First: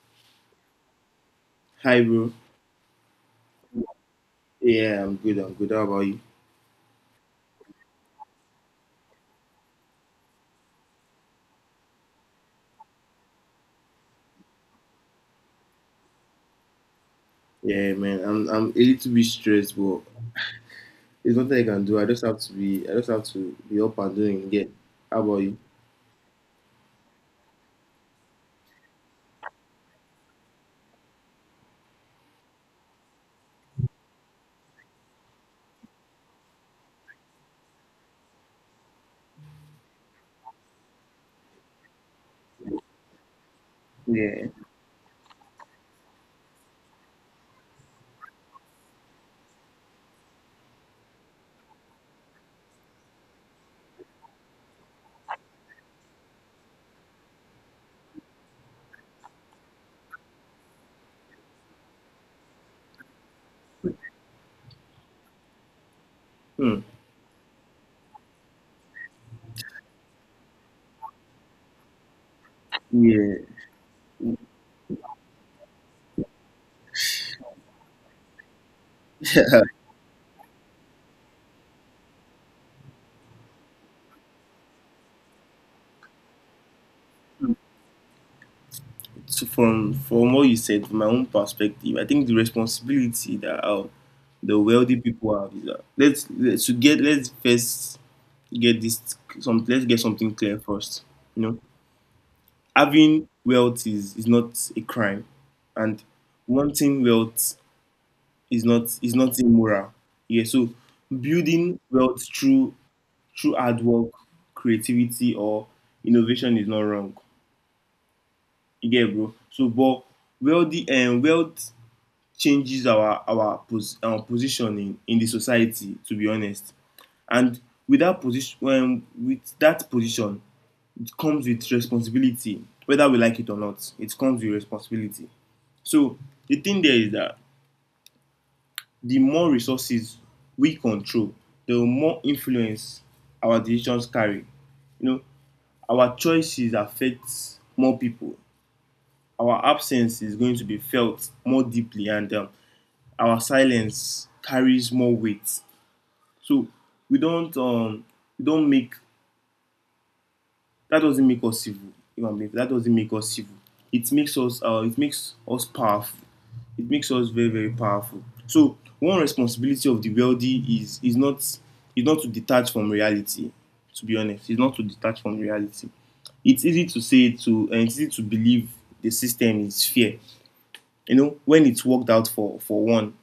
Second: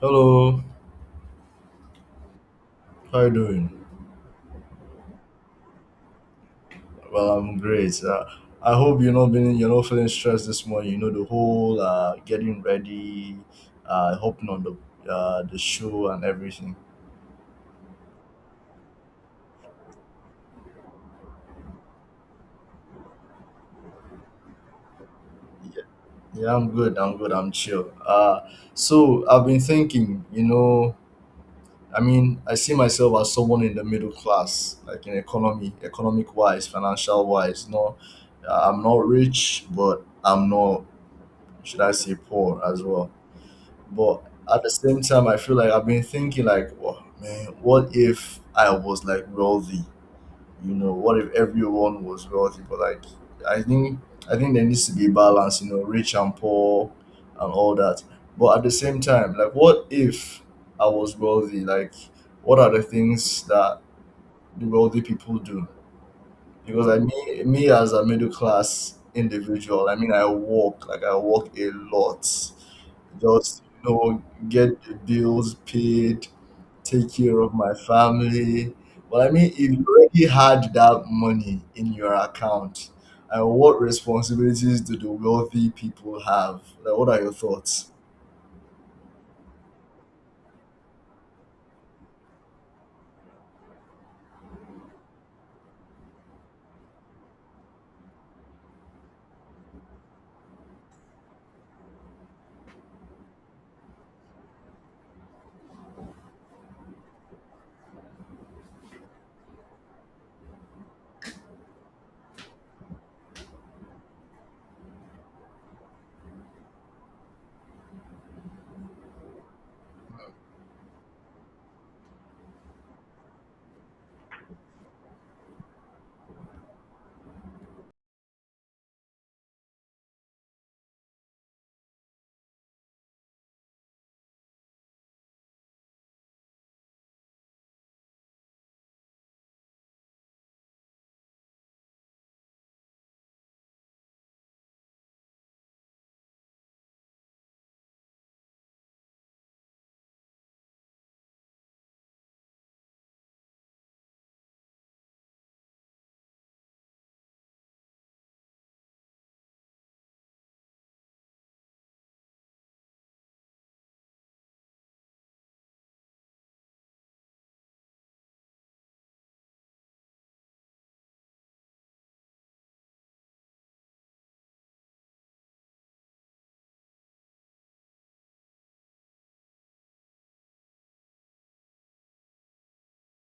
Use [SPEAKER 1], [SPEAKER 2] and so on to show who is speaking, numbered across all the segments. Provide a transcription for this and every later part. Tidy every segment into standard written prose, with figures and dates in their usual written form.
[SPEAKER 1] Hello,
[SPEAKER 2] Hi, bro.
[SPEAKER 1] how you doing?
[SPEAKER 2] Yeah, I'm good. I'm good. How about you?
[SPEAKER 1] Well, I'm great. I hope you're not being you're not feeling stressed this morning. You know the whole getting ready, hopping on the the show and everything.
[SPEAKER 2] Yeah, man. I'm a little bit stressed, but it's nothing I can do. I just have to be. I just have to be up and doing. Yeah. How about you?
[SPEAKER 1] Yeah, yeah, I'm good. I'm good. I'm chill. So I've been thinking. You know, I mean, I see myself as someone in the middle class, like in economy, economic wise, financial wise. No, I'm not rich, but I'm not should I say poor as well. But
[SPEAKER 2] Yeah.
[SPEAKER 1] at the same time, I feel like I've been thinking like, oh, man, what if I was like wealthy? You know, what if everyone was wealthy? But like, I think I think there needs to be balance. You know, rich and poor, and all that. But at the same time, like, what if I was wealthy? Like, what are the things that the wealthy people do?
[SPEAKER 2] Hmm.
[SPEAKER 1] Because like me as a middle class individual, I mean, I walk a lot,
[SPEAKER 2] Yeah.
[SPEAKER 1] just you know, get the bills paid, take care of my family. But I mean, if you already had that money in your account, and what responsibilities do the wealthy people have? Like, what are your thoughts?
[SPEAKER 2] So from what you said, from my own perspective, I think the responsibility that the wealthy people have is that let's to get let's first get this some let's get something clear first. You know, having wealth is not a crime, and wanting wealth is not immoral. Yeah, so building wealth through hard work, creativity, or innovation is not wrong. You get it, bro. So, but wealthy and wealth changes our position in the society, to be honest, and with that position, it comes with responsibility. Whether we like it or not, it comes with responsibility. So the thing there is that the more resources we control, the more influence our decisions carry. You know, our choices affect more people. Our absence is going to be felt more deeply, and our silence carries more weight. So we don't um, we don't make that doesn't make us evil. You know what? That doesn't make us evil. It makes us powerful. It makes us very, very powerful. So one responsibility of the wealthy is not to detach from reality, to be honest. It's not to detach from reality. It's easy to say to and it's easy to believe the system is fair, you know, when it's worked out for one.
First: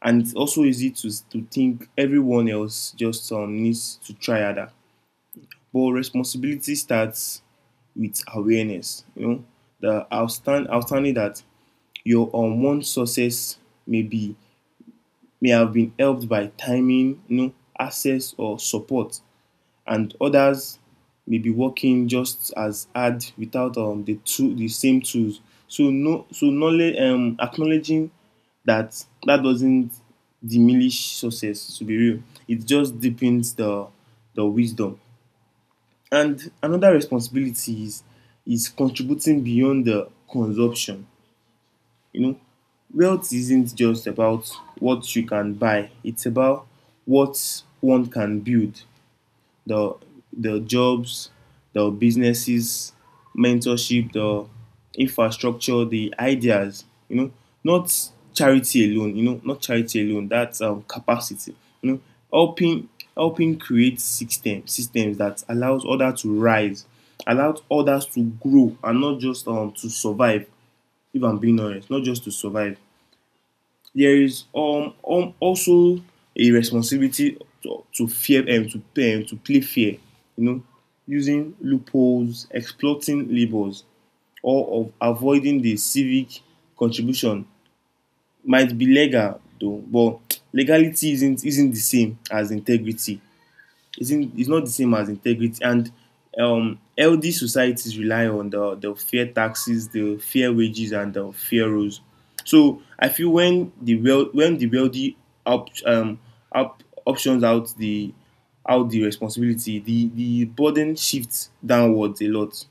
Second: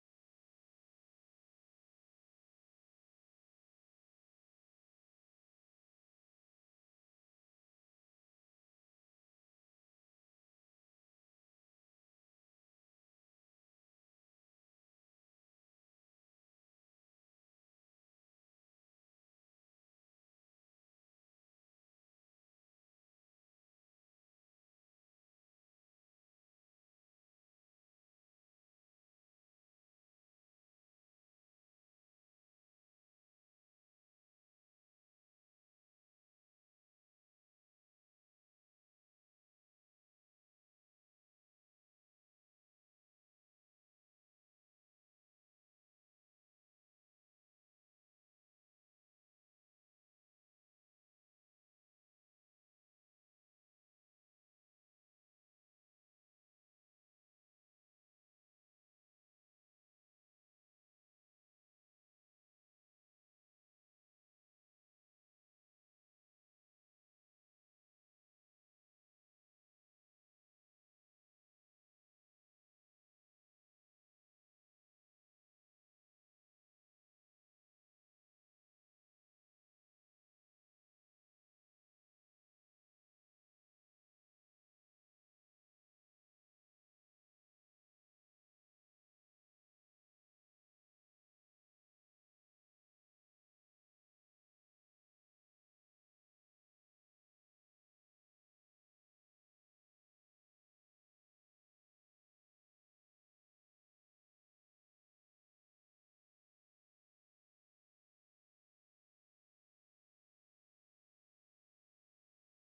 [SPEAKER 2] And it's also easy to think everyone else just needs to try harder. But responsibility starts with awareness. You know, outstanding that your unwanted success may be may have been helped by timing, you know, access or support, and others may be working just as hard without the same tools. So no, so knowledge acknowledging that doesn't diminish success. To be real, it just deepens the wisdom. And another responsibility is contributing beyond the consumption. You know, wealth isn't just about what you can buy, it's about what one can build: the the jobs, the businesses, mentorship, the infrastructure, the ideas, you know, not charity alone, you know, not charity alone. That's capacity, you know, helping helping create systems that allows others to rise, allows others to grow, and not just to survive. If I'm being honest, not just to survive. There is also a responsibility to fear and to play fair, you know, using loopholes, exploiting labors, or of avoiding the civic contribution might be legal though, but legality isn't the same as integrity. Isn't Is not the same as integrity, and healthy societies rely on the fair taxes, the fair wages, and the fair rules. So I feel when the well when the wealthy up, um, up options out the responsibility, the burden shifts downwards a lot,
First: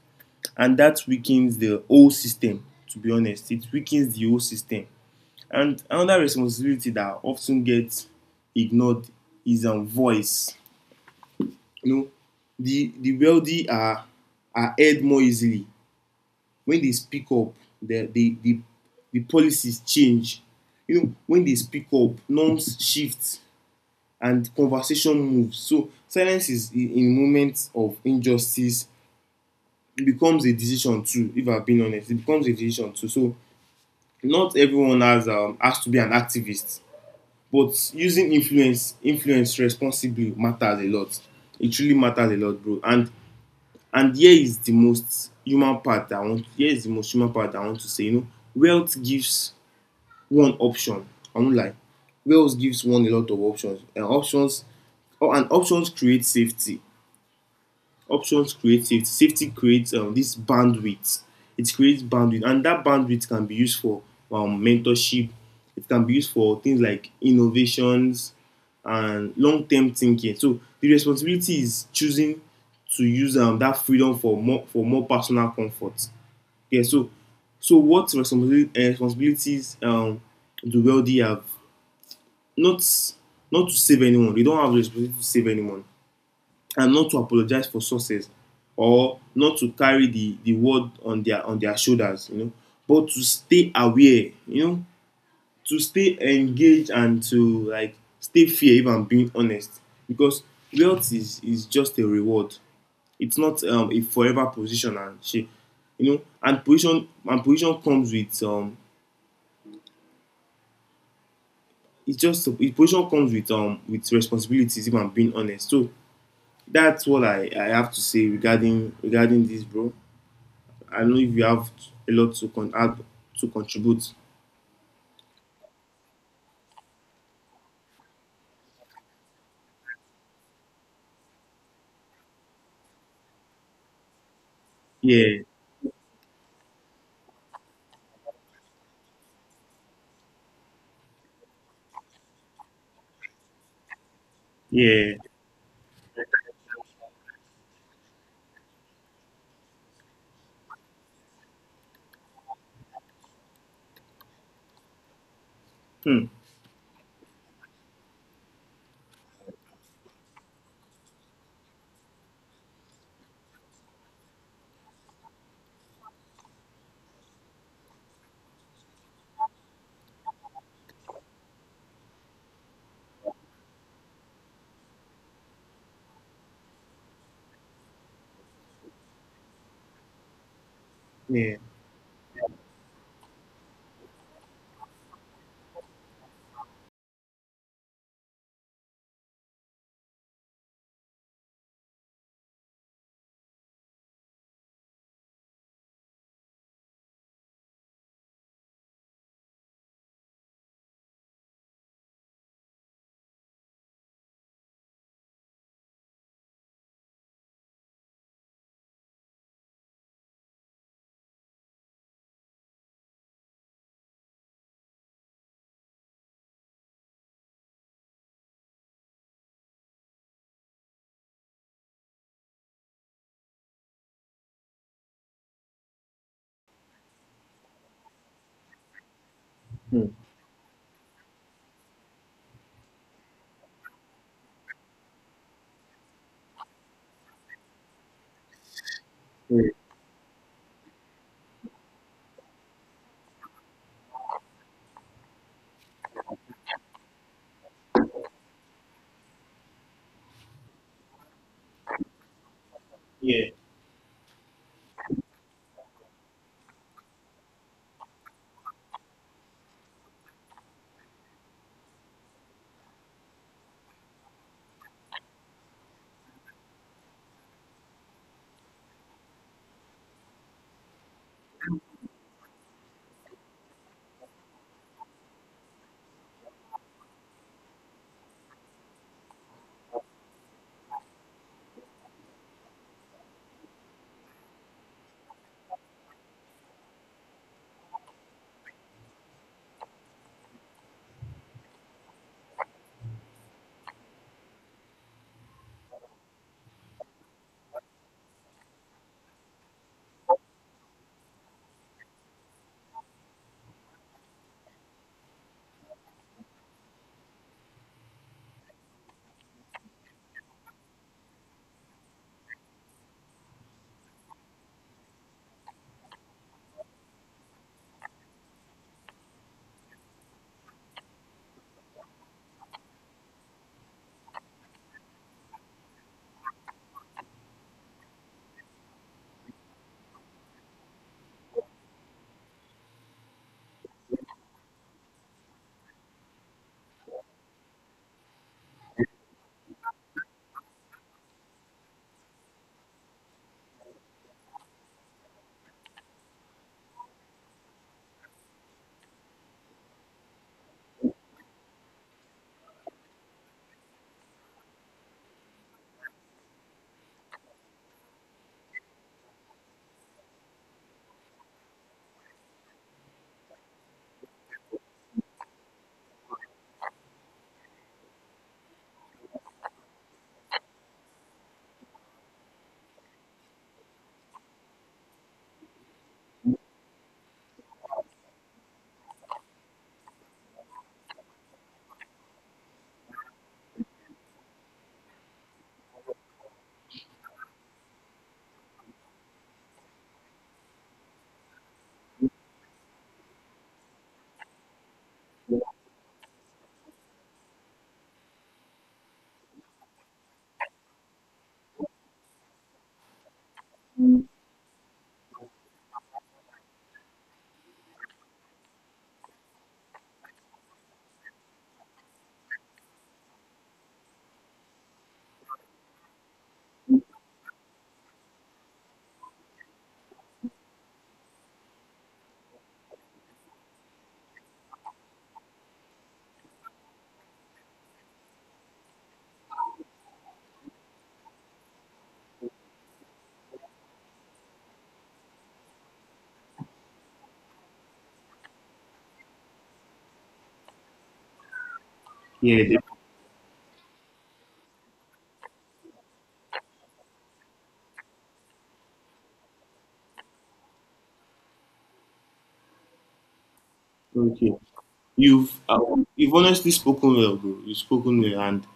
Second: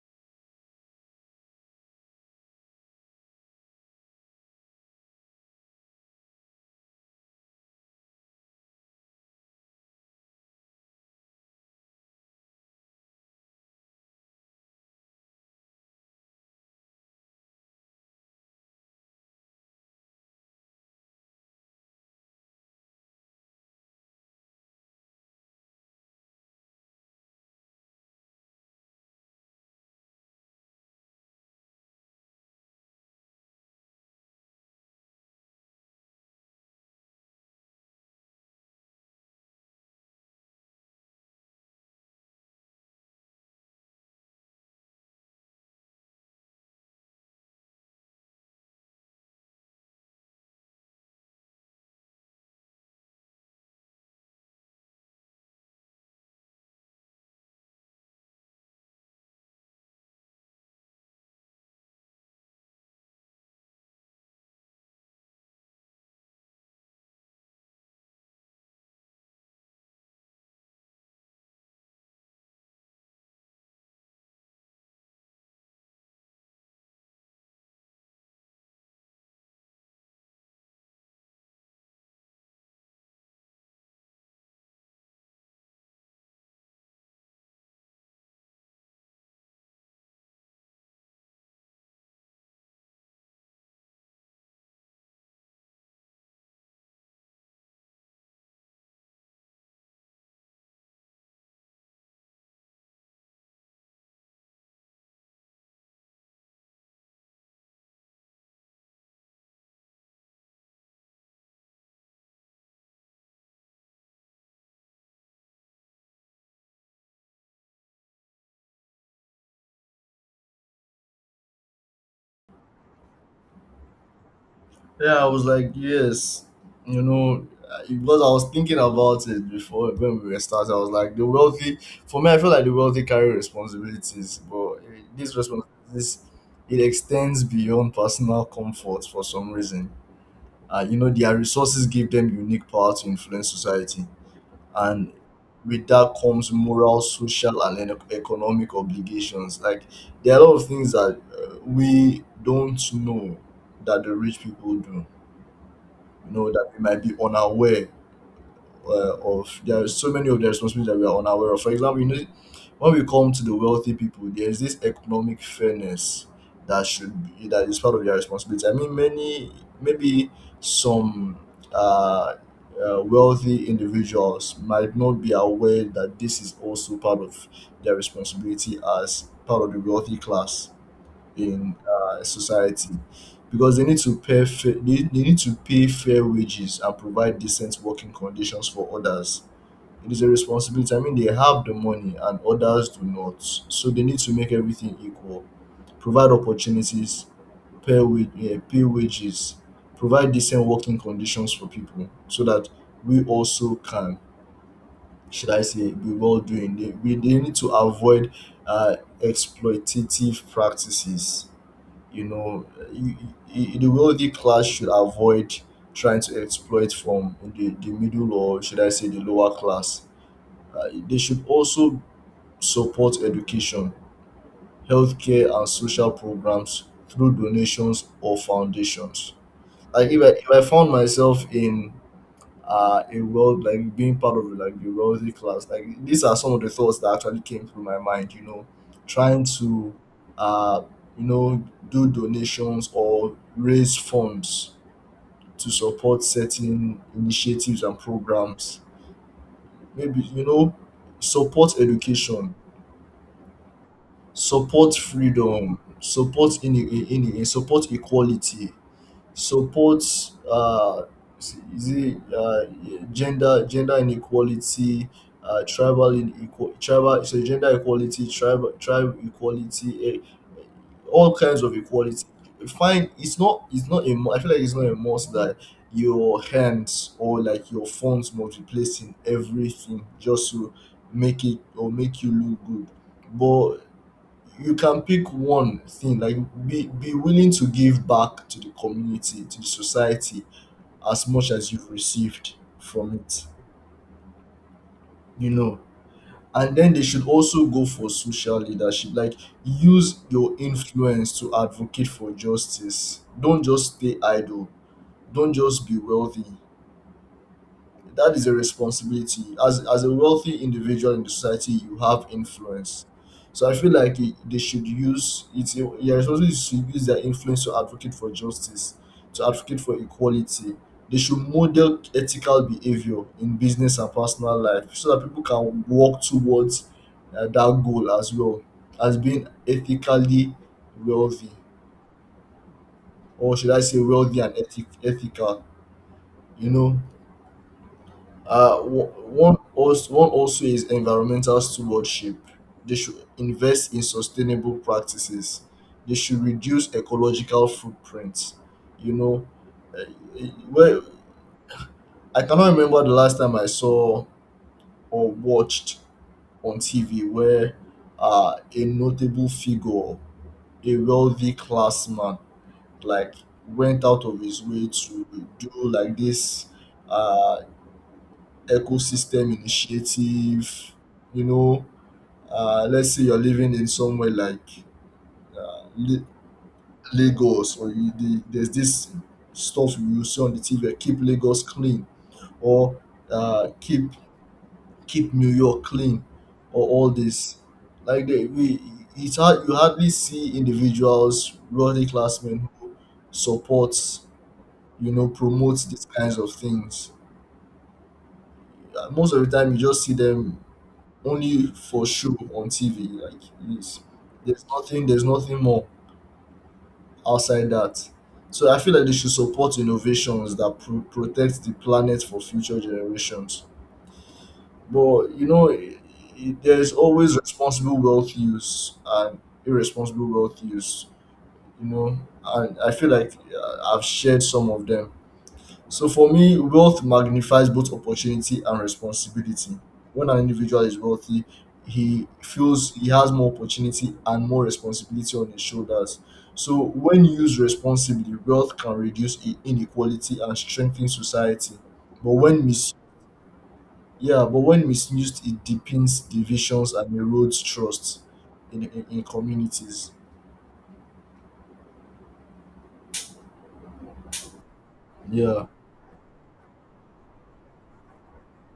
[SPEAKER 2] and that weakens the whole system. To be honest, it weakens the whole system. And another responsibility that often gets ignored is voice. You know, the wealthy are heard more easily when they speak up. The the the, the policies change. You know, when they speak up, norms shift and conversation moves. So silence is in moments of injustice, it becomes a decision too. If I've been honest, it becomes a decision too. So not everyone has to be an activist, but using influence responsibly matters a lot. It truly matters a lot, bro. And here is the most human part that I want. Here is the most human part that I want to say. You know, wealth gives one option. I won't lie. Wealth gives one a lot of options. And options, or and options create safety, options create safety. Safety creates this bandwidth. It creates bandwidth, and that bandwidth can be used for mentorship. It can be used for things like innovations and long-term thinking. So the responsibility is choosing to use that freedom for more personal comfort. Yeah. So so what responsibilities do wealthy have? Not not to save anyone. They don't have the responsibility to save anyone, and not to apologize for sources, or not to carry the word on their shoulders, you know, but to stay aware, you know, to stay engaged, and to like stay fair, if I'm being honest, because wealth is just a reward. It's not a forever position and shit, you know. And position comes with it's just it position comes with responsibilities, if I'm being honest. So that's what I have to say regarding this, bro. I don't know if you have a lot add to contribute.
[SPEAKER 1] Yeah, I was like, yes, you know, because I was thinking about it before when we were starting. I was like, the wealthy, for me, I feel like the wealthy carry responsibilities, but these
[SPEAKER 2] Yeah,
[SPEAKER 1] responsibilities, it extends beyond personal comfort for some reason. You know, their resources give them unique power to influence society, and
[SPEAKER 2] yeah,
[SPEAKER 1] with that comes moral, social, and economic obligations. Like, there are a lot of things that we don't know that the rich people do,
[SPEAKER 2] hmm,
[SPEAKER 1] you know, that we might be unaware of. There are so many of the responsibilities that we are unaware of. For example, you know, when we come to the wealthy people, there is this economic fairness that should be, that is part of their responsibility. I mean, many maybe some uh, wealthy individuals might not be aware that this is also part of their responsibility as part of the wealthy class
[SPEAKER 2] yeah,
[SPEAKER 1] in society, because they need to pay fair wages and provide decent working conditions for others. It is a responsibility. I mean, they have the money and others do not, so they need to make everything equal. Provide opportunities, pay wages, provide decent working conditions for people, so that we also can, should I say, be well doing. They need to avoid exploitative practices, you know. Y- y- the wealthy class should avoid trying to exploit from the middle or should I say the lower class. They should also support education, healthcare, and social programs through donations or foundations.
[SPEAKER 2] hmm,
[SPEAKER 1] Like if I found myself in a world like being part of like the wealthy class, like these are some of the thoughts that actually came through my mind, you know, trying
[SPEAKER 2] yeah,
[SPEAKER 1] to uh you know do donations or raise funds to support certain initiatives and programs, maybe, you know, support education,
[SPEAKER 2] yeah,
[SPEAKER 1] support freedom, support in support equality, supports s- is it, gender gender inequality, tribal inequal tribal so gender equality, tribal tribe equality, eh, all kinds of equality. Fine, it's not a mu- I feel like it's not a must that your hands or like your phones must be placed in everything just to make it or make you look good. But you can pick one thing, like be willing to give back to the community, to the society, as much as you've received from it, you know. And then they should also go for social leadership, like use your influence to advocate for justice. Don't just stay idle, don't just be wealthy. That is a responsibility. As a wealthy individual in the society, you have influence. So I feel like it, they should use it's your responsibility is to use their influence to advocate for justice, to advocate for equality. They should model ethical behavior in business and personal life so that people can work towards that goal as well, as being ethically wealthy, or should I say wealthy and ethical, you know. One also is environmental stewardship. They should invest in sustainable practices. They should reduce ecological footprints. You know, uh, well, I cannot remember the last time I saw or watched on TV where a notable figure, a wealthy classman, like went out of his way to do like this uh, ecosystem initiative, you know. Let's say you're living in somewhere like La- Lagos, or there's this stuff you see on the TV, keep Lagos clean, or uh, keep keep New York clean, or all this. Like it's hard, you hardly see individuals, worthy classmen who support, you know, promote these kinds of things. Most of the time, you just see them only for show on TV. Like it's, there's nothing more outside that. So I feel like they should support innovations that protect the planet for future generations. But you know, I there's always responsible wealth use and irresponsible wealth use. You know, and I feel like I've shared some of them. So for me, wealth magnifies both opportunity and responsibility. When an individual is wealthy, he feels he has more opportunity and more responsibility on his shoulders. So when used responsibly, wealth can reduce inequality and strengthen society. But
[SPEAKER 2] yeah.
[SPEAKER 1] when
[SPEAKER 2] def-.
[SPEAKER 1] mis, yeah, but when misused, it deepens divisions and erodes trust in, communities.
[SPEAKER 2] Okay, you've
[SPEAKER 1] Yeah.
[SPEAKER 2] uh, you've honestly spoken well, bro. You've spoken well, and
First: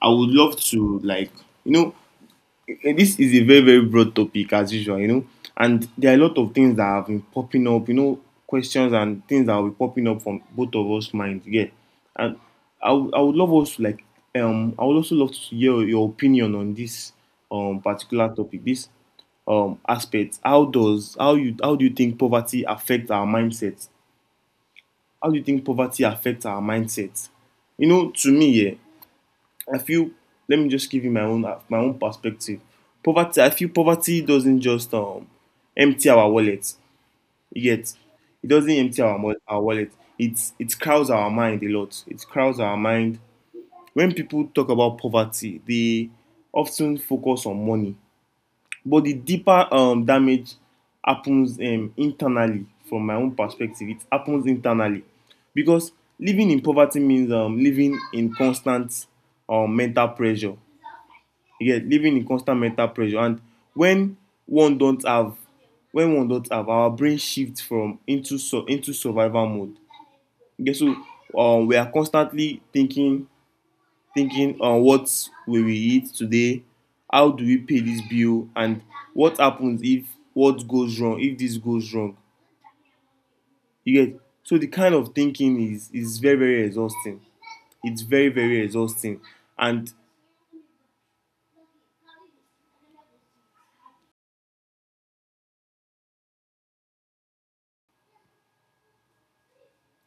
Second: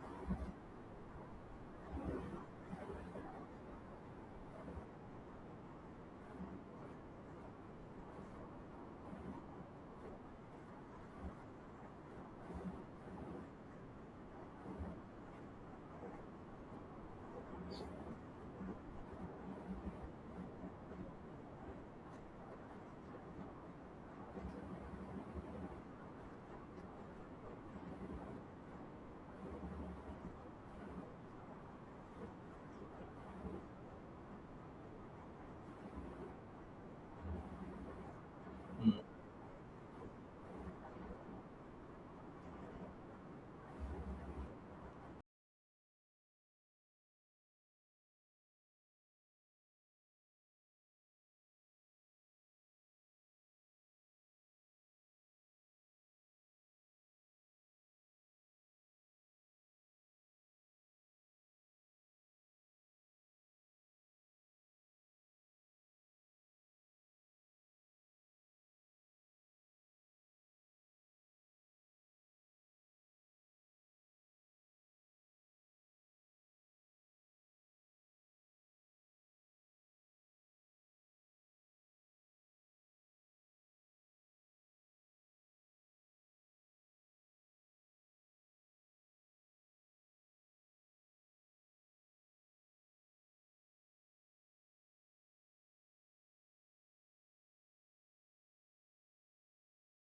[SPEAKER 2] I would love to like, you know, eh, this is a very very broad topic as usual, you know, and there are a lot of things that have been popping up, you know, questions and things that will be popping up from both of us minds, yeah. And I would love us to like I would also love to hear your opinion on this particular topic, this aspect. How do you think poverty affect our mindset? How do you think poverty affects our mindset? You know, to me, yeah, I feel, let me just give you my own perspective. Poverty, I feel poverty doesn't just empty our wallet. You get, it doesn't
[SPEAKER 1] Mm.
[SPEAKER 2] empty our wallet. It crowds our mind a lot. It crowds our mind. When people talk about poverty, they often focus on money, but the deeper damage happens internally. From my own perspective, it happens internally, because living in poverty means living in constant mental pressure. You get, living in constant mental pressure. And when one don't have when one don't have, our brain shifts from into so into survival mode. You get, so we are constantly thinking on what will we eat today, how do we pay this bill, and what happens if what goes wrong if this goes wrong. You get, so the kind of thinking is very very exhausting, it's very very exhausting. And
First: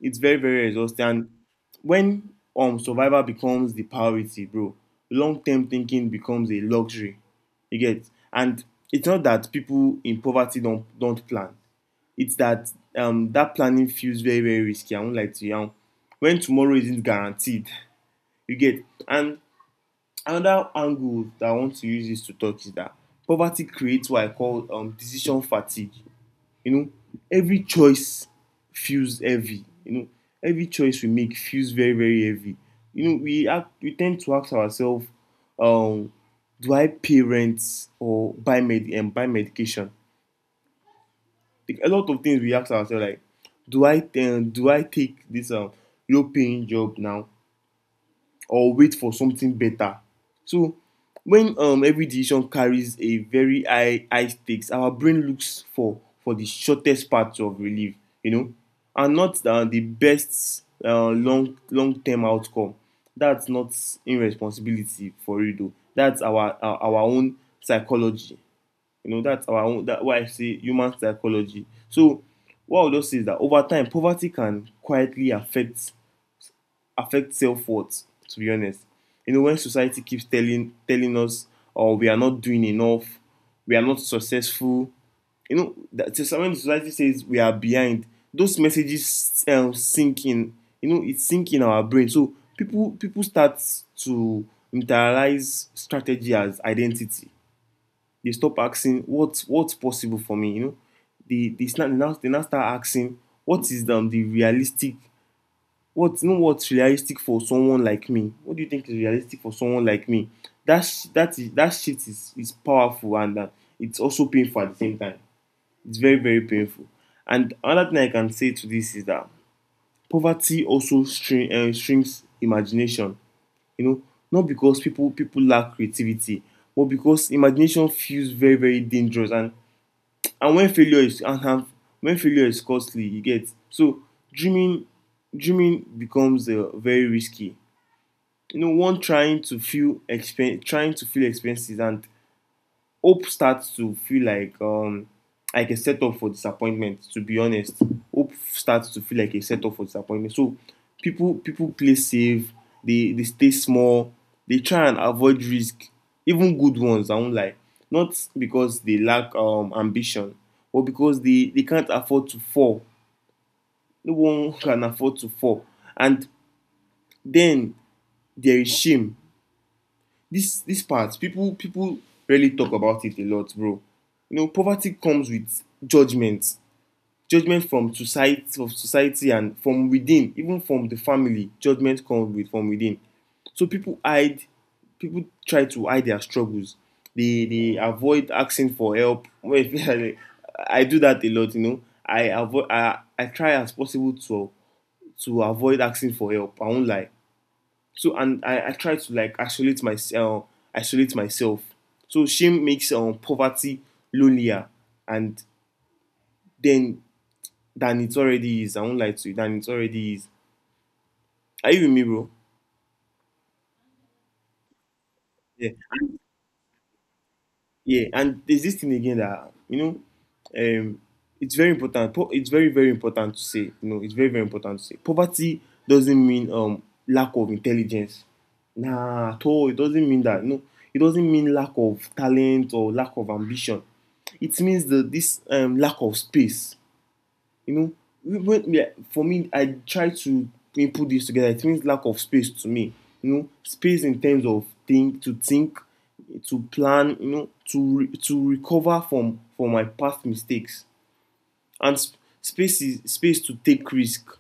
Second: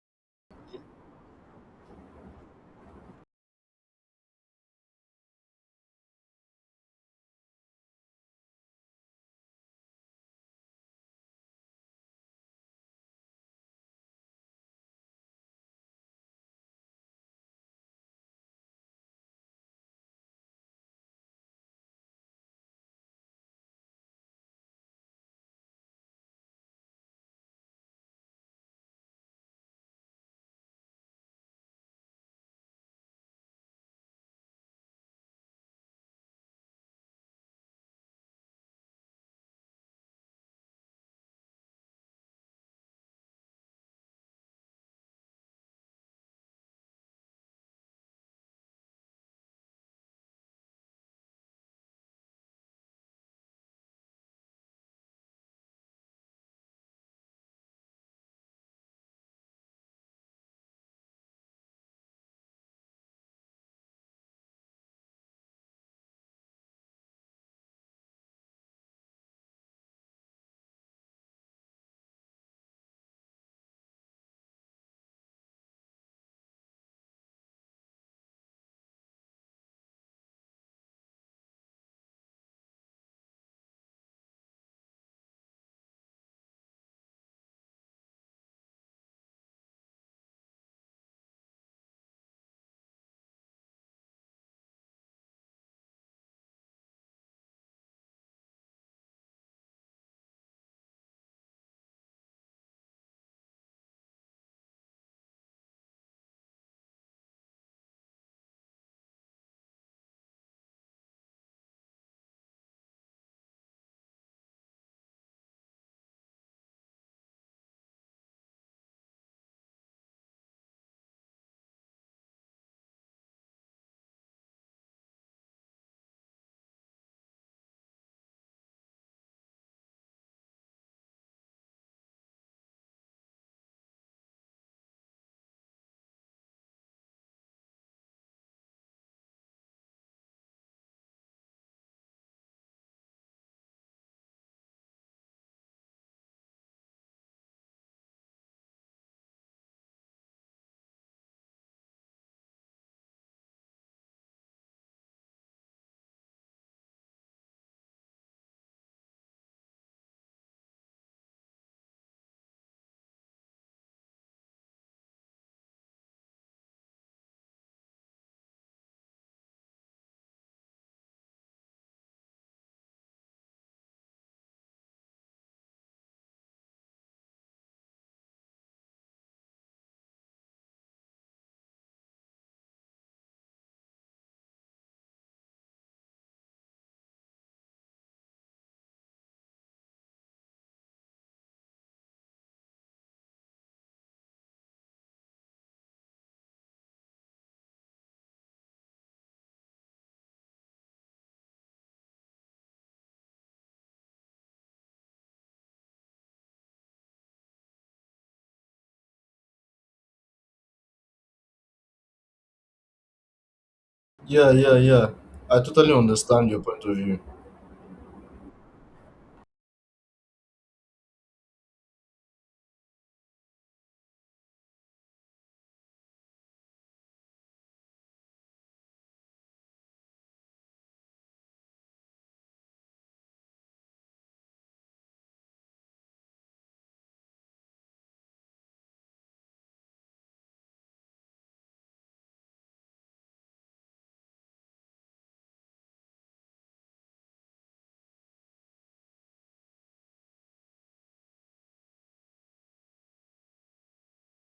[SPEAKER 2] It's very, very exhausting. And when survival becomes the priority, bro, long term thinking becomes a luxury. You get, and it's not that people in poverty don't plan. It's that that planning feels very, very risky. I won't lie to you. And when tomorrow isn't guaranteed, you get, and another angle that I want to use this to talk is that poverty creates what I call decision fatigue. You know, every choice feels heavy. You know, every choice we make feels very, very heavy. You know, we tend to ask ourselves, um, do I pay rent or buy medication? Like, a lot of things we ask ourselves, like, do I take this low paying job now, or wait for something better? So when every decision carries a very high stakes, our brain looks for the shortest path of relief, you know, and not the best long term outcome. That's not irresponsibility for you though. That's our own psychology. You know, that's our own, that why I say human psychology. So what I would just say is that over time, poverty can quietly affect self-worth, to be honest. You know, when society keeps telling us, oh, we are not doing enough, we are not successful, you know, that when society says we are behind, those messages sink in, you know, it sink in our brain. So people start to internalize strategy as identity. They stop asking what's possible for me, you know. They now start asking, what is the realistic, what, you know, what's realistic for someone like me? What do you think is realistic for someone like me? That shift is powerful, and it's also painful at the same time. It's very very painful. And another thing I can say to this is that poverty also strings imagination. You know, not because people lack creativity, but because imagination feels very very dangerous and when failure is and, have when failure is costly, you get. So dreaming dreaming becomes very risky. You know, one trying to feel expen- trying to feel expenses, and hope starts to feel like a setup for disappointment, to be honest. Hope starts to feel like a setup for disappointment. So people play safe, they stay small, they try and avoid risk, even good ones, I won't lie. Not because they lack ambition, or because they can't afford to fall. No one can afford to fall. And then there is shame. This part, people really talk about it a lot, bro. You know, poverty comes with judgment, judgment from society, of society, and from within, even from the family. Judgment comes with from within. So people hide, people try to hide their struggles, they avoid asking for help. I do that a lot, you know. I avoid, I try as possible to avoid asking for help, I won't lie. So and I try to like isolate myself, isolate myself. So shame makes poverty lonelier, and then than it already is. I won't lie to you, than it already is. Are you with me, bro?
[SPEAKER 1] Yeah, yeah, yeah, I
[SPEAKER 2] Yeah.
[SPEAKER 1] totally understand your point of view.
[SPEAKER 2] Yeah, and there's this thing again that you know, um, it's very important. It's very very important to say. You know, it's very very important to say. Poverty doesn't mean lack of intelligence. Nah, at all. It doesn't mean that. No, it doesn't mean lack of talent or lack of ambition. It means the this lack of space, you know. When yeah, for me, I try to put this together, it means lack of space to me. You know, space in terms of think to think, to plan, you know, to to recover from my past mistakes. And space is space to take risk.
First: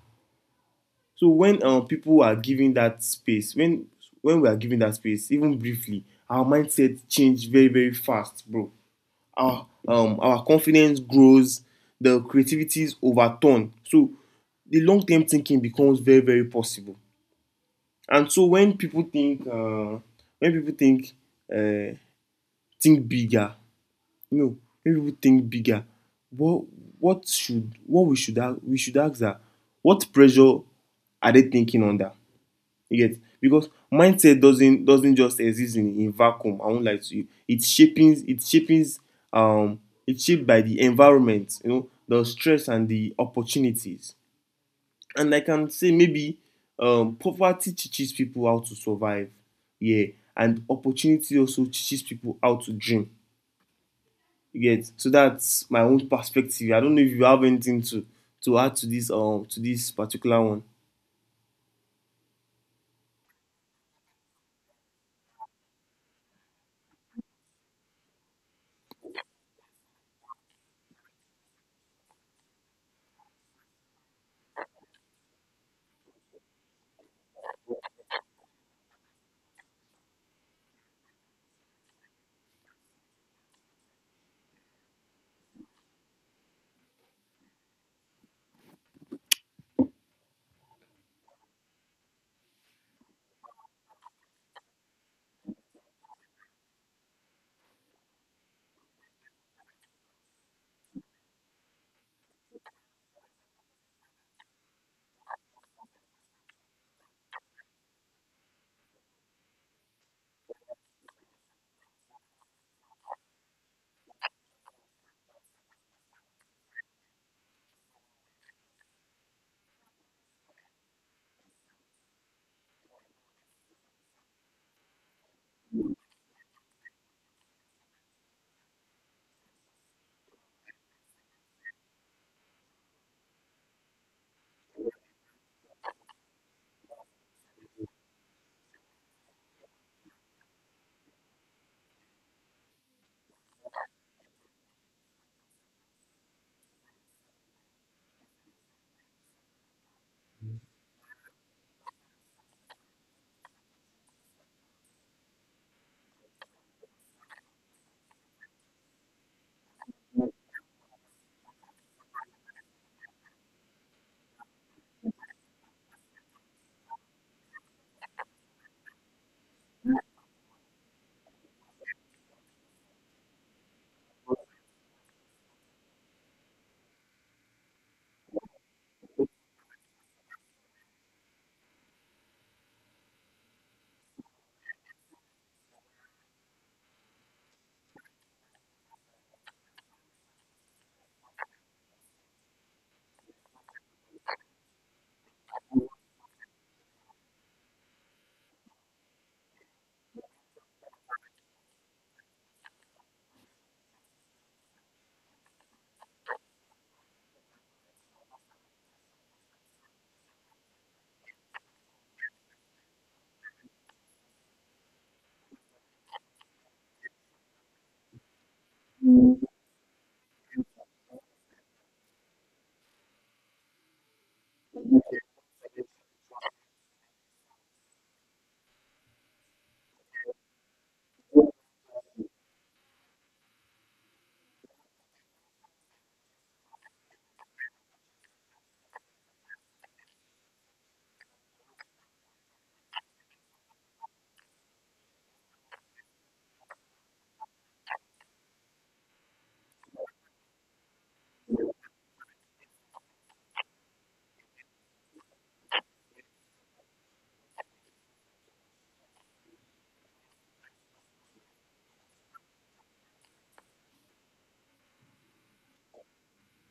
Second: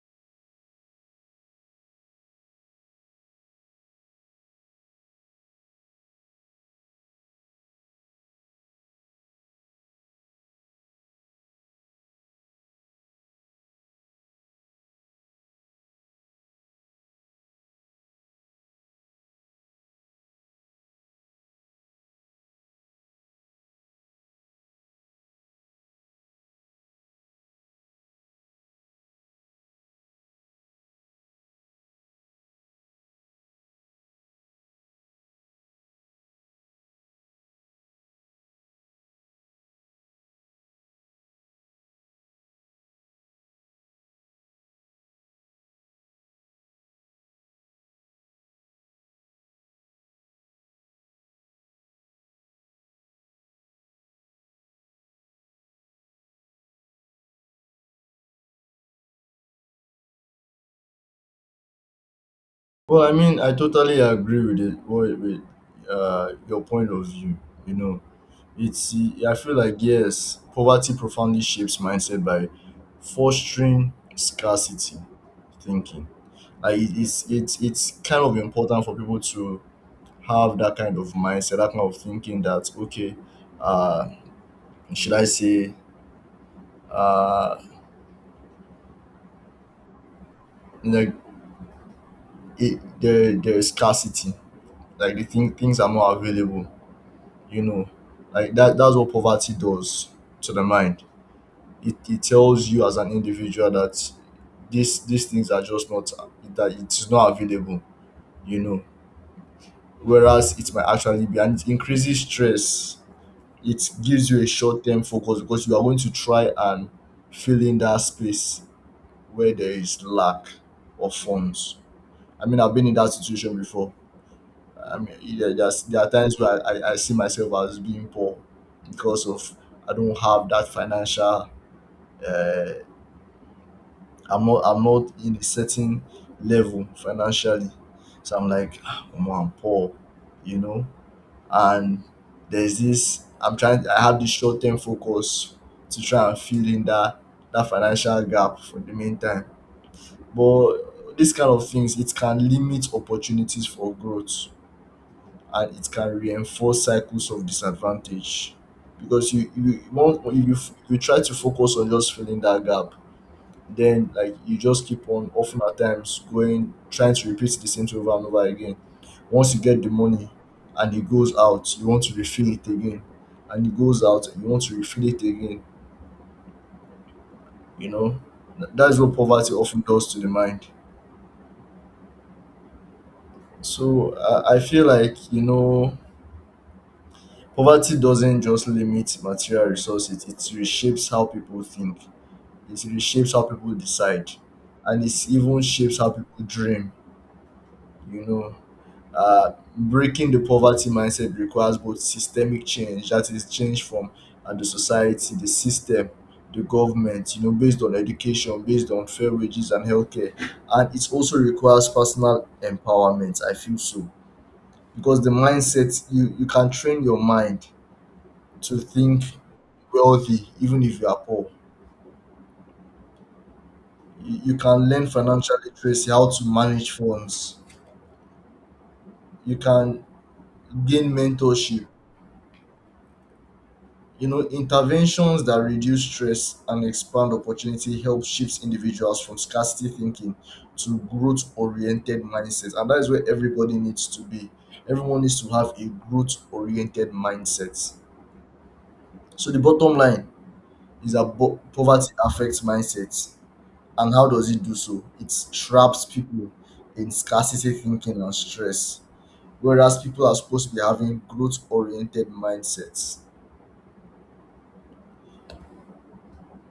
[SPEAKER 2] So when people are given that space, when we are given that space even briefly, our mindset change very very fast, bro. Our our confidence grows, the creativity is overturned. So the long term thinking becomes very very possible. And so when people think when people think uh, think bigger, you know, when people think bigger, what what we should ask, we should ask that, what pressure are they thinking under. You get, because mindset doesn't just exist in vacuum, I won't lie to you. It's shaping it's shaping um it's shaped by the environment, you know, the stress and the opportunities. And I can say maybe poverty teaches people how to survive. Yeah. And opportunity also teaches people how to dream. You get, so that's my own perspective. I don't know if you have anything to add to this particular one.
[SPEAKER 1] Well, I mean, I totally agree with it. With your point of view, you know, it's. I feel like yes, poverty profoundly shapes mindset by fostering scarcity thinking. Like it's kind of important for people to have that kind of mindset, that kind of thinking. That okay, uh, should I say, uh, like it, there is scarcity. Like things are not available, you know, like that that's what poverty does to the mind. It tells you as an individual that this these things are just not, that it's not available, you know, whereas it might actually be. And it increases stress, it gives you a short-term focus, because you are going to try and fill in that space where there is lack of funds. I mean, I've been in that situation before. I mean, there there are times where I see myself as being poor because of, I don't have that financial. Uh, I'm not in a certain level financially, so I'm like, "Ah, omo, I'm poor, you know." And there's this, I'm trying, I have this short term focus to try and fill in that financial gap for the meantime. But these kind of things, it can limit opportunities for growth and it can reinforce cycles of disadvantage, because you want, if if you try to focus on just filling that gap, then like you just keep on often at times going trying to repeat the same thing over and over again. Once you get the money and it goes out, you want to refill it again, and it goes out and you want to refill it again, you know. That's what poverty often does to the mind. So I feel like, you know, poverty doesn't just limit material resources, it reshapes how people think, it reshapes how people decide, and it even shapes how people dream, you know. Breaking the poverty mindset requires both systemic change, that is change from and the society, the system, the government, you know, based on education, based on fair wages and healthcare. And it also requires personal empowerment, I feel, so because the mindset, you can train your mind to think wealthy even if you are poor. You can learn financial literacy, how to manage funds. You can gain mentorship. You know, interventions that reduce stress and expand opportunity help shift individuals from scarcity thinking to growth oriented mindsets. And that is where everybody needs to be. Everyone needs to have a growth oriented mindset. So, the bottom line is that poverty affects mindsets. And how does it do so? It traps people in scarcity thinking and stress, whereas people are supposed to be having growth oriented mindsets.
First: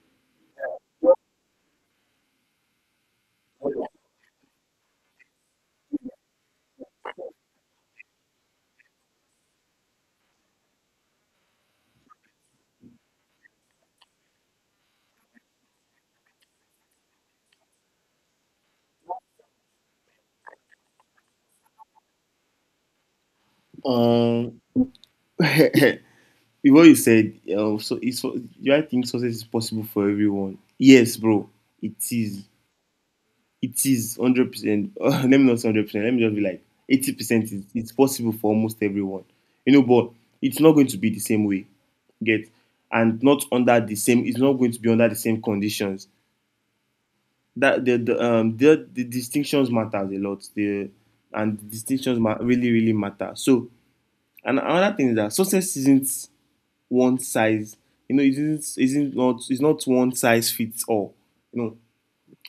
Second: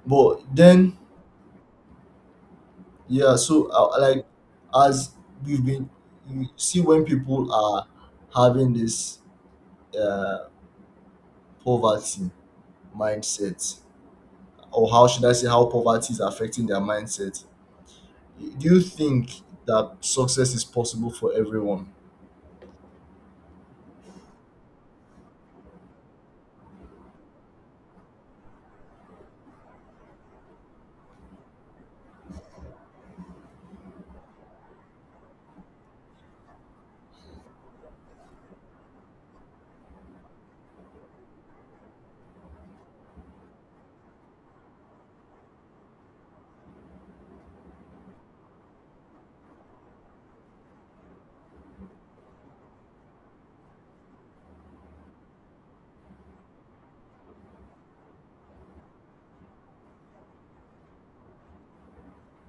[SPEAKER 1] But then, yeah, so like as we've been, you see, when people are having this uh, poverty mindset, or how should I say, how poverty is affecting their mindset, do you think that success is possible for everyone?
[SPEAKER 2] Um what so it's, do I think success is possible for everyone? Yes, bro, it is. It is 100%. Let me not say 100%. Let me just be like 80% is it's possible for almost everyone. You know, but it's not going to be the same way. You get, and not under the same. It's not going to be under the same conditions. That the distinctions matters a lot. The And the distinctions really really matter. So and another thing is that success isn't one size. You know, it isn't not it's not one size fits all. You know,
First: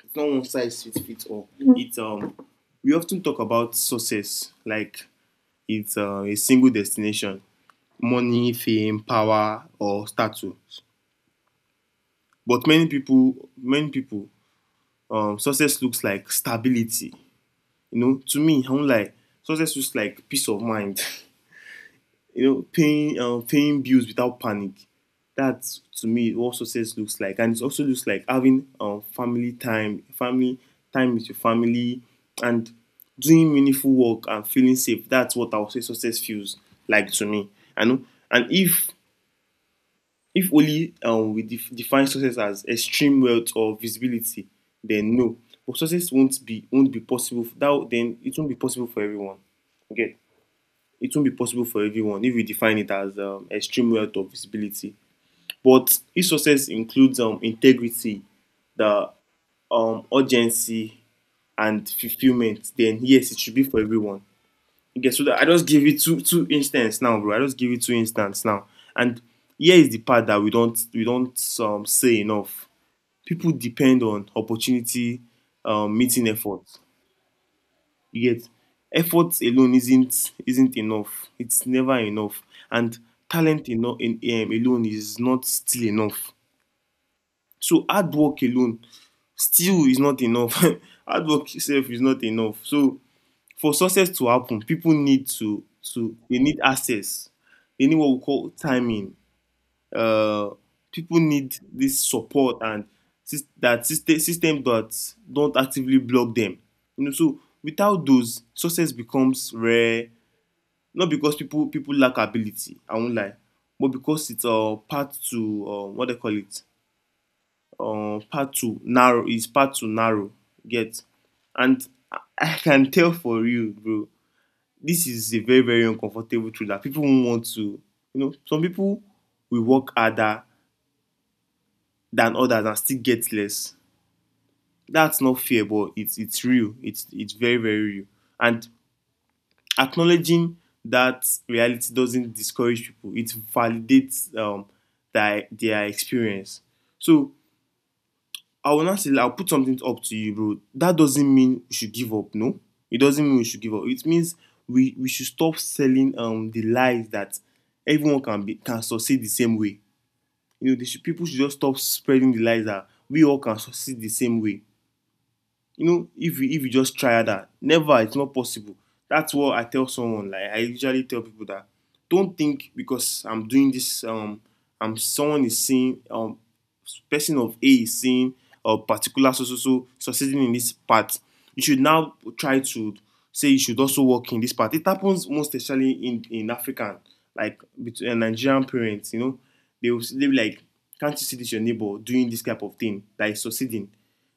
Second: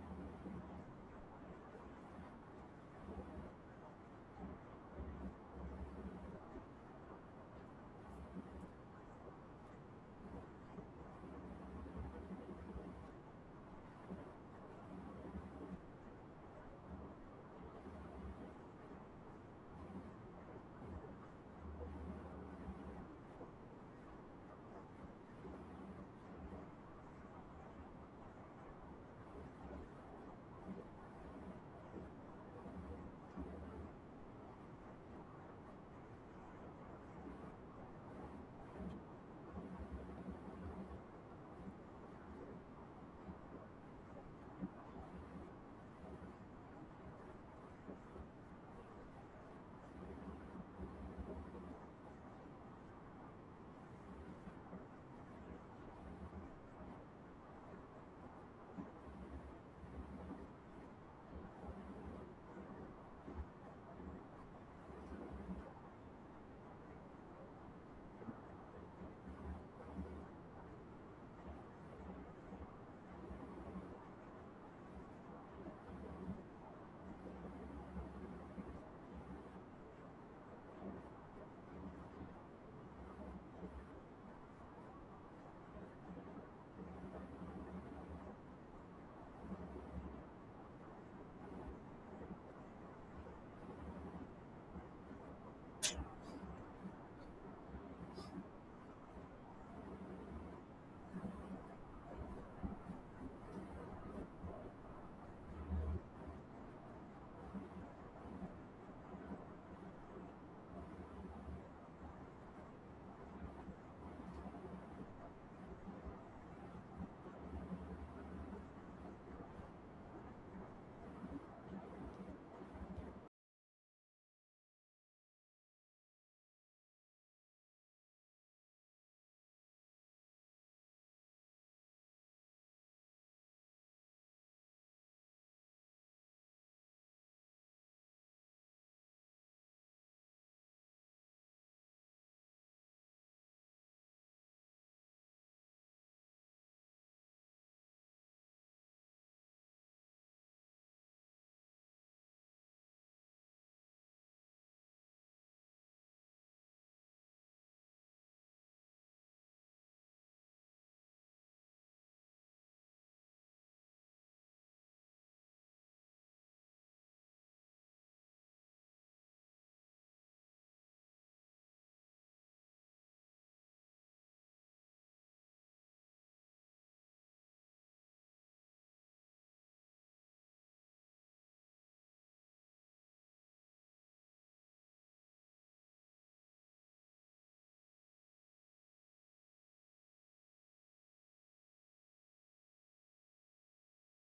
[SPEAKER 2] it's not one size fits all. It's we often talk about success like it's a single destination: money, fame, power, or status. But many people, success looks like stability. You know, to me, I'm like, success looks like peace of mind. You know, paying bills without panic. That, to me, what success looks like. And it also looks like having family time with your family, and doing meaningful work and feeling safe. That's what I would say success feels like to me. I know, and if only we define success as extreme wealth or visibility, then no, but success won't be possible. That Then it won't be possible for everyone. Okay, it won't be possible for everyone if we define it as extreme wealth or visibility. But if success includes integrity, the urgency, and fulfillment, then yes, it should be for everyone. Okay, so that, I just give you two instances now, bro. I just give you two instances now, and here is the part that we don't say enough. People depend on opportunity meeting effort. You get, effort alone isn't enough. It's never enough, and talent alone is not still enough. So hard work alone still is not enough. Hard work itself is not enough. So for success to happen, people need to they need access. They need what we call timing, uh, people need this support and that system that don't actively block them, you know. So without those, success becomes rare, not because people lack ability, I won't lie, but because it's part to what they call it, part to narrow. Get, and I can tell for you, bro, this is a very very uncomfortable truth that people won't want to, you know, some people will work harder than others and still get less. That's not fair, but it's real. It's very very real. And acknowledging that reality doesn't discourage people. It validates their experience. So I will not say like, I'll put something up to you, bro. That doesn't mean we should give up. No, it doesn't mean we should give up. It means we should stop selling the lies that everyone can succeed the same way. You know, they should, people should just stop spreading the lies that we all can succeed the same way. You know, if you just try that, never, it's not possible. That's what I tell someone, like I usually tell people that, don't think because I'm doing this I'm someone is saying, person of A is saying a particular succeeding in this part, you should now try to say you should also work in this part. It happens most especially in African, like between Nigerian parents. You know, they will, they be like, can't you see this your neighbor doing this type of thing that is succeeding?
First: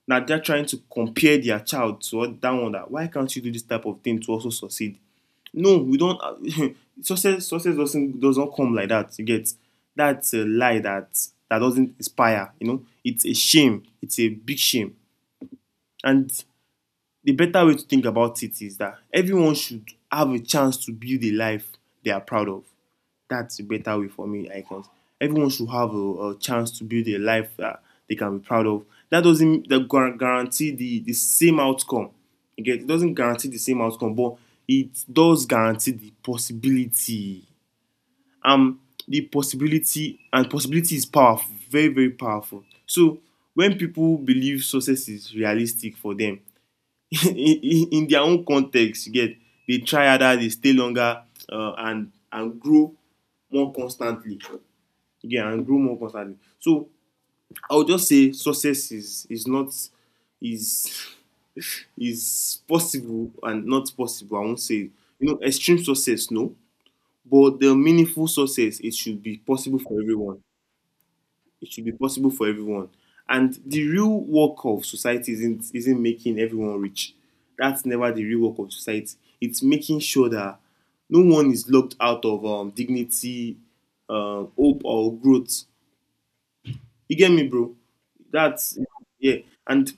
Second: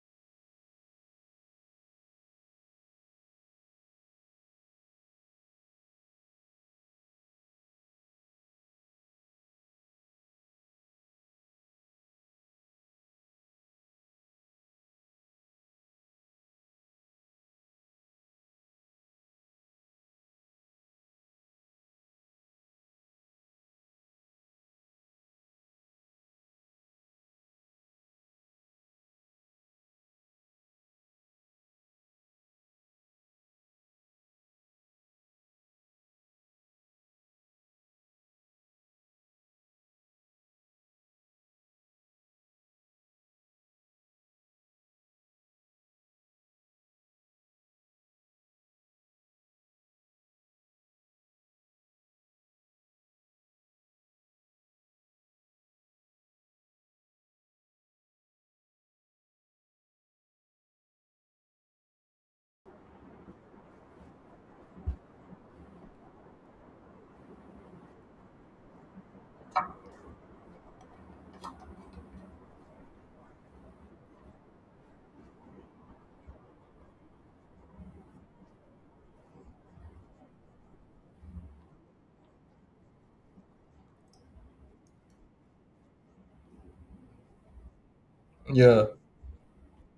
[SPEAKER 2] Now they're trying to compare their child to that one, that why can't you do this type of thing to also succeed? No, we don't. Success doesn't come like that, you get. That's a lie that that doesn't inspire. You know, it's a shame, it's a big shame. And the better way to think about it is that everyone should have a chance to build a life they are proud of. That's a better way for me, I guess. Everyone should have a chance to build a life that they can be proud of. That doesn't guarantee the same outcome. You It doesn't guarantee the same outcome, but it does guarantee the possibility. Um, the possibility, and possibility is powerful, very, very powerful. So when people believe success is realistic for them, in their own context, you get, they try harder, they stay longer, and grow more constantly. You get, and grow more constantly. So I would just say success is is possible and not possible. I won't say, you know, extreme success, no, but the meaningful success, it should be possible for everyone. It should be possible for everyone. And the real work of society isn't making everyone rich. That's never the real work of society. It's making sure that no one is locked out of dignity, hope, or growth. You get me, bro? That's
[SPEAKER 1] Yeah.
[SPEAKER 2] yeah. And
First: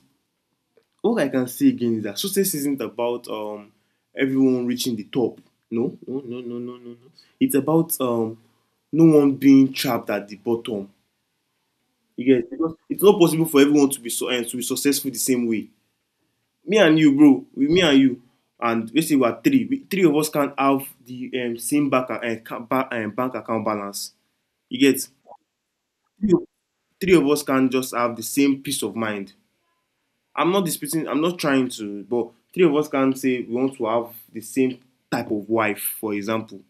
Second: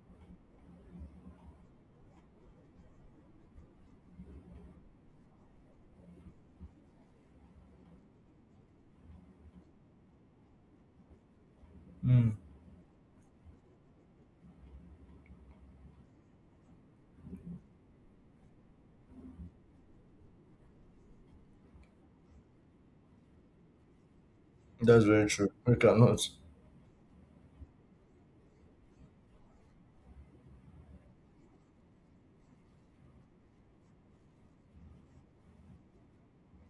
[SPEAKER 2] all I can say again is that success isn't about everyone reaching the top. No, no, no, no, no. It's about no one being trapped at the bottom. You
[SPEAKER 1] Mm.
[SPEAKER 2] get, because it's not possible for everyone to be to be successful the same way. Me and you, bro, me and you, and let's say we are three. We, three of us can't have the same bank account balance. You
[SPEAKER 1] That's
[SPEAKER 2] get,
[SPEAKER 1] very true. We cannot.
[SPEAKER 2] three of three of us can't just have the same peace of mind. I'm not disputing. I'm not trying to, but three of us can't say we want to have the same type of wife, for example.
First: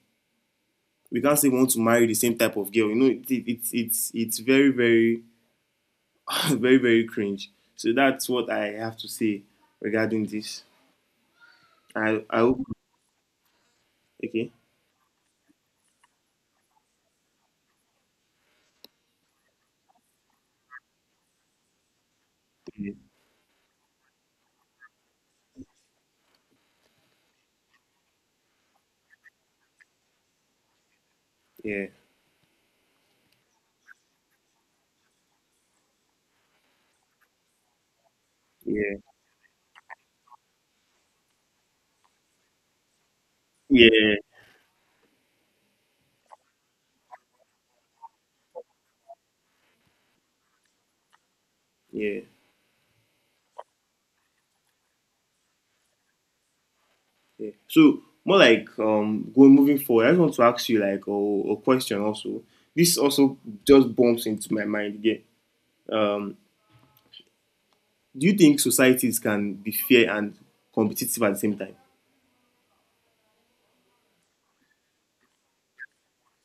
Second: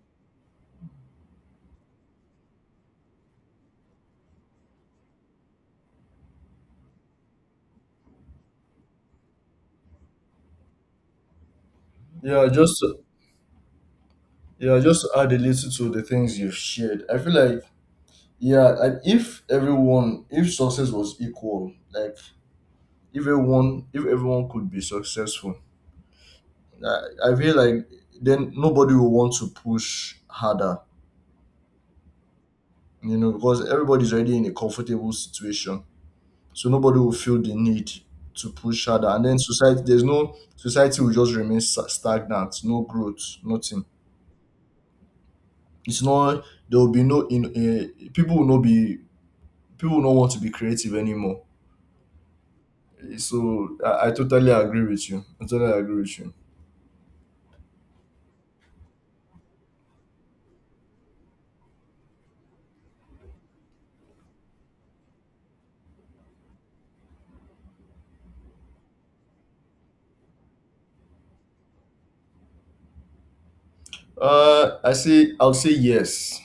[SPEAKER 2] We can't say we want to marry the same type of girl. You know, it, it's very very very very cringe. So that's what I have to say regarding this. I
[SPEAKER 1] Yeah,
[SPEAKER 2] hope
[SPEAKER 1] just to-
[SPEAKER 2] Okay.
[SPEAKER 1] yeah, just to add a little to the things you've shared. I feel like, yeah, like if everyone, if success was equal, like
[SPEAKER 2] yeah
[SPEAKER 1] if everyone could be successful, I feel like then nobody will want to push harder,
[SPEAKER 2] yeah
[SPEAKER 1] you know, because everybody's already in a comfortable situation, so nobody will feel the need to push
[SPEAKER 2] yeah
[SPEAKER 1] harder, and then society, there's no society will just remain stagnant, no growth, nothing.
[SPEAKER 2] yeah
[SPEAKER 1] It's not There will be no in people will not be people don't want to be creative anymore.
[SPEAKER 2] yeah,
[SPEAKER 1] So I totally agree with you. I totally agree with you.
[SPEAKER 2] yeah. So more like going moving forward, I just want to ask you like a question also. This also just bumps into my mind again. um do you think societies can be fair and competitive at the same time?
[SPEAKER 1] I'll say yes.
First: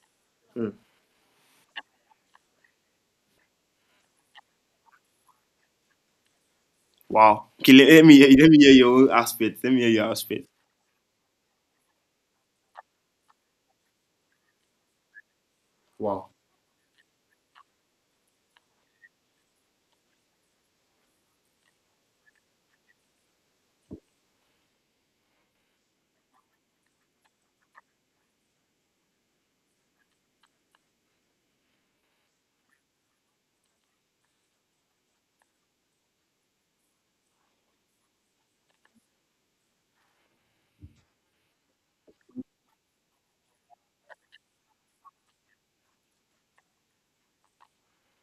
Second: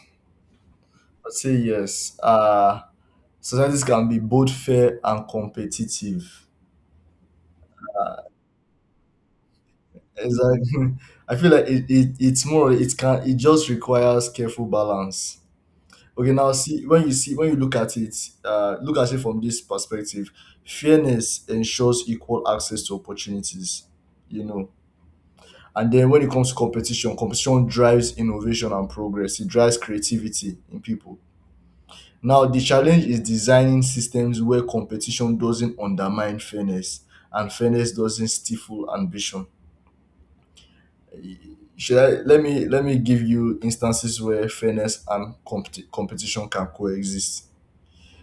[SPEAKER 2] Hmm.
[SPEAKER 1] I'll say yes. Societies can be both fair and competitive.
[SPEAKER 2] Wow, okay. Let me hear your own aspect. Let me hear your aspect.
[SPEAKER 1] Exactly. I feel like it's more it can it just requires careful balance.
[SPEAKER 2] Wow.
[SPEAKER 1] Okay, now see when you look at it from this perspective. Fairness ensures equal access to opportunities. You know, and then when it comes to competition, competition drives innovation and progress. It drives creativity in people. Now, the challenge is designing systems where competition doesn't undermine fairness and fairness doesn't stifle ambition. Let me give you instances where fairness and competition can coexist.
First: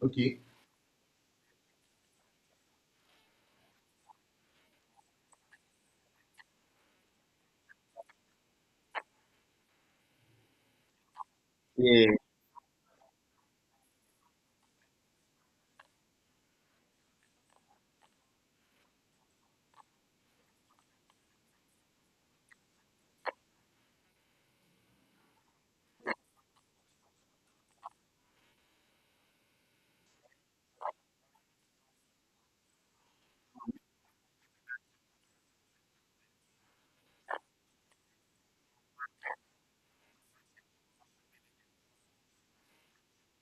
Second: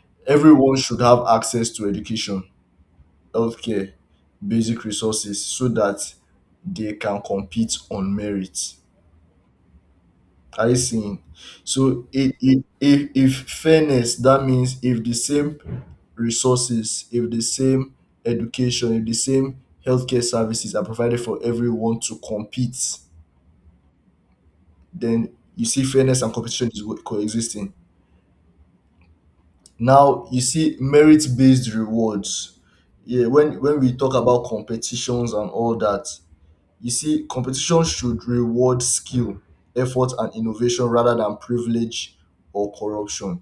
[SPEAKER 2] Okay.
[SPEAKER 1] Everyone should have access to education, healthcare, basic resources so that they can compete on merit. Are you seeing? So
[SPEAKER 2] Yeah.
[SPEAKER 1] if fairness, that means if the same resources, if the same education, if the same healthcare services are provided for everyone to compete, then you see fairness and competition is coexisting. Now you see merit based rewards. Yeah, when we talk about competitions and all that, you see competition should reward skill, effort, and innovation rather than privilege or corruption.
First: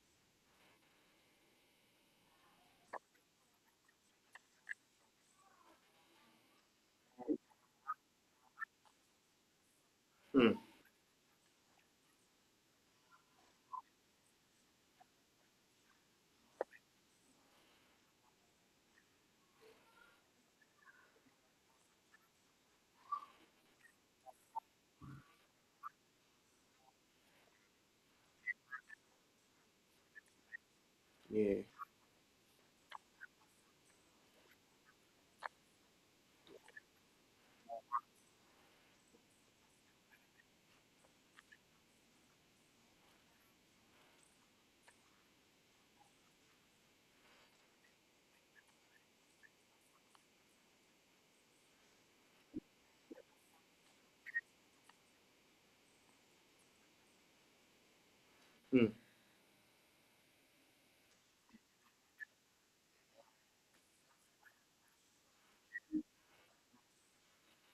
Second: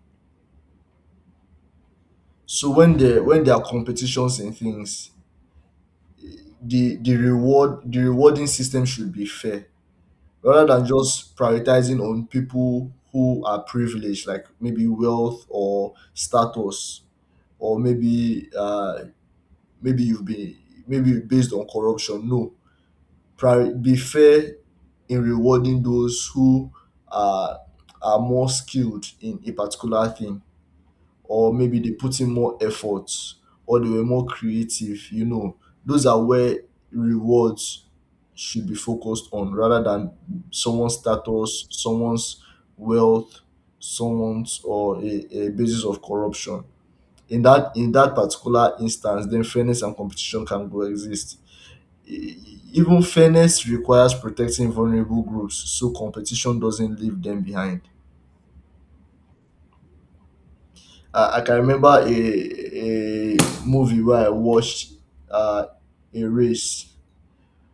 [SPEAKER 1] So when there are competitions and things, the reward the rewarding system should be fair
[SPEAKER 2] Hmm.
[SPEAKER 1] rather than just prioritizing on people who are privileged, like maybe wealth or status, or maybe maybe you've been maybe based on corruption. No, be fair in rewarding those who are are more skilled in a particular thing or
[SPEAKER 2] Yeah.
[SPEAKER 1] maybe they put in more effort or they were more creative, you know, those are where rewards should be focused on rather than someone's status, someone's wealth, someone's or a basis of corruption. In that particular instance, then fairness and competition can coexist. Even fairness requires protecting vulnerable groups so competition doesn't leave them behind.
[SPEAKER 2] Hmm.
[SPEAKER 1] I can remember a movie where I watched uh, a race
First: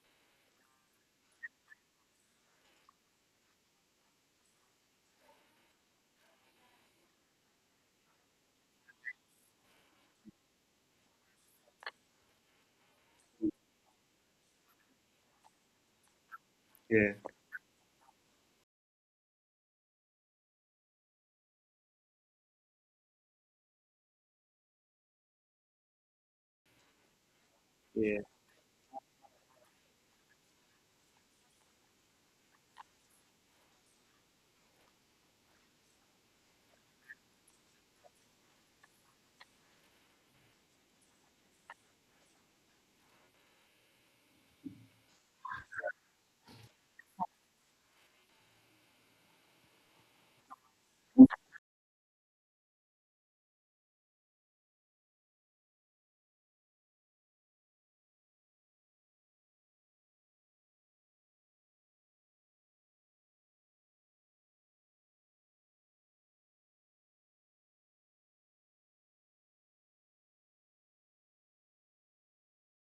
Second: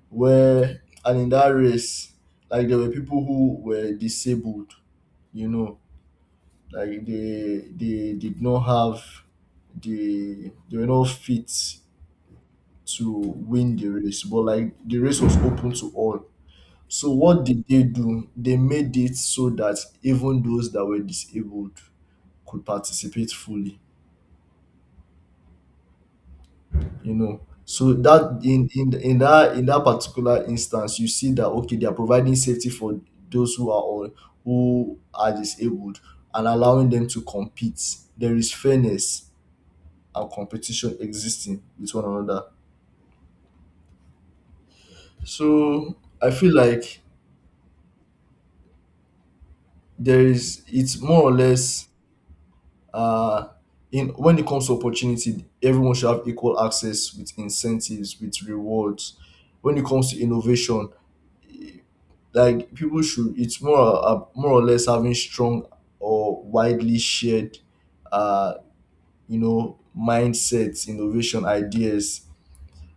[SPEAKER 1] where and in that race, like there were people who were disabled, you know, like they did not have the they were not fit to win the race, but like the race was open to all. So
[SPEAKER 2] Yeah.
[SPEAKER 1] what did they do? They made it so that even those that were disabled could participate fully. You know, so
[SPEAKER 2] Yeah.
[SPEAKER 1] that in that in that particular instance you see that, okay, they are providing safety for those who are on who are disabled and allowing them to compete. There is fairness and competition existing with one another. So I feel like there is, it's more or less, uh in when it comes to opportunity, everyone should have equal access with incentives, with rewards. When it comes to innovation, like people should, it's more more or less having strong or widely shared uh you know, mindsets, innovation ideas.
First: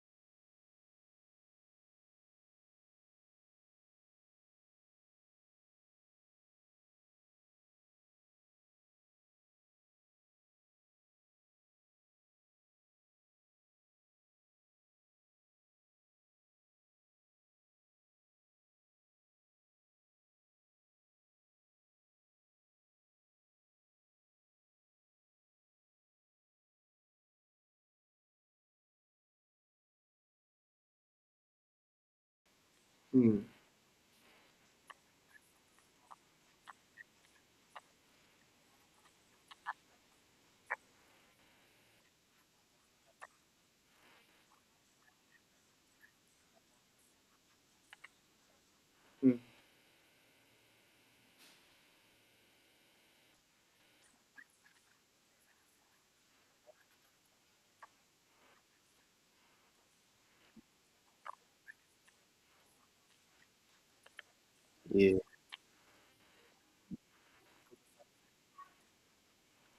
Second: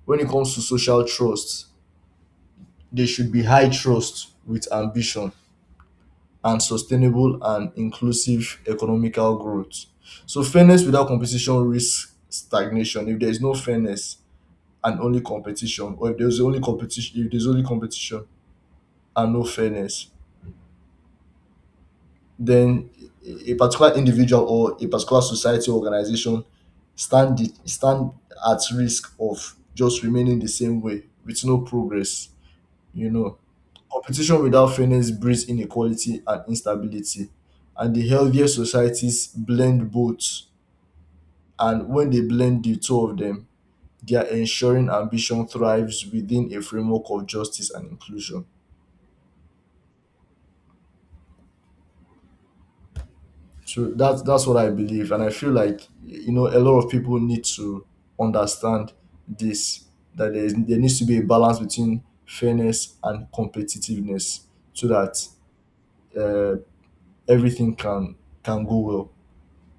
[SPEAKER 1] When it comes to social trust, there should be high trust with ambition and sustainable and inclusive economical growth. So fairness without competition risks stagnation. If there is no fairness and only competition, or if there's only competition and no fairness, then a particular individual or a particular society or organization stand at risk of just remaining the same way with no progress, you know.
[SPEAKER 2] Mm.
[SPEAKER 1] Competition without fairness breeds inequality and instability, and the healthier societies blend both, and when they blend the two of them, they are ensuring ambition thrives within a framework of justice and inclusion.
[SPEAKER 2] Mm.
[SPEAKER 1] So that's what I believe, and I feel like, you know, a lot of people need to understand this, that there needs to be a balance between fairness and competitiveness, so
[SPEAKER 2] Yeah.
[SPEAKER 1] that uh, everything can go well.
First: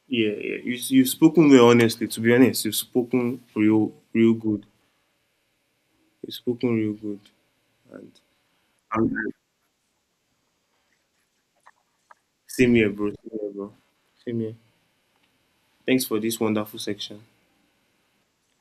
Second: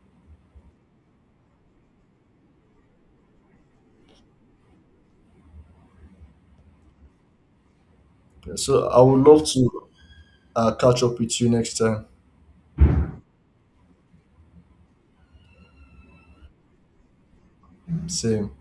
[SPEAKER 2] Yeah, yeah. You've spoken well, honestly. To be honest, you've spoken real, real good. You've spoken real good. And,
[SPEAKER 1] So I would
[SPEAKER 2] and
[SPEAKER 1] love to catch up with you next time.
[SPEAKER 2] same here, bro. Same here, bro. Same here. Thanks for this wonderful section.
[SPEAKER 1] Same.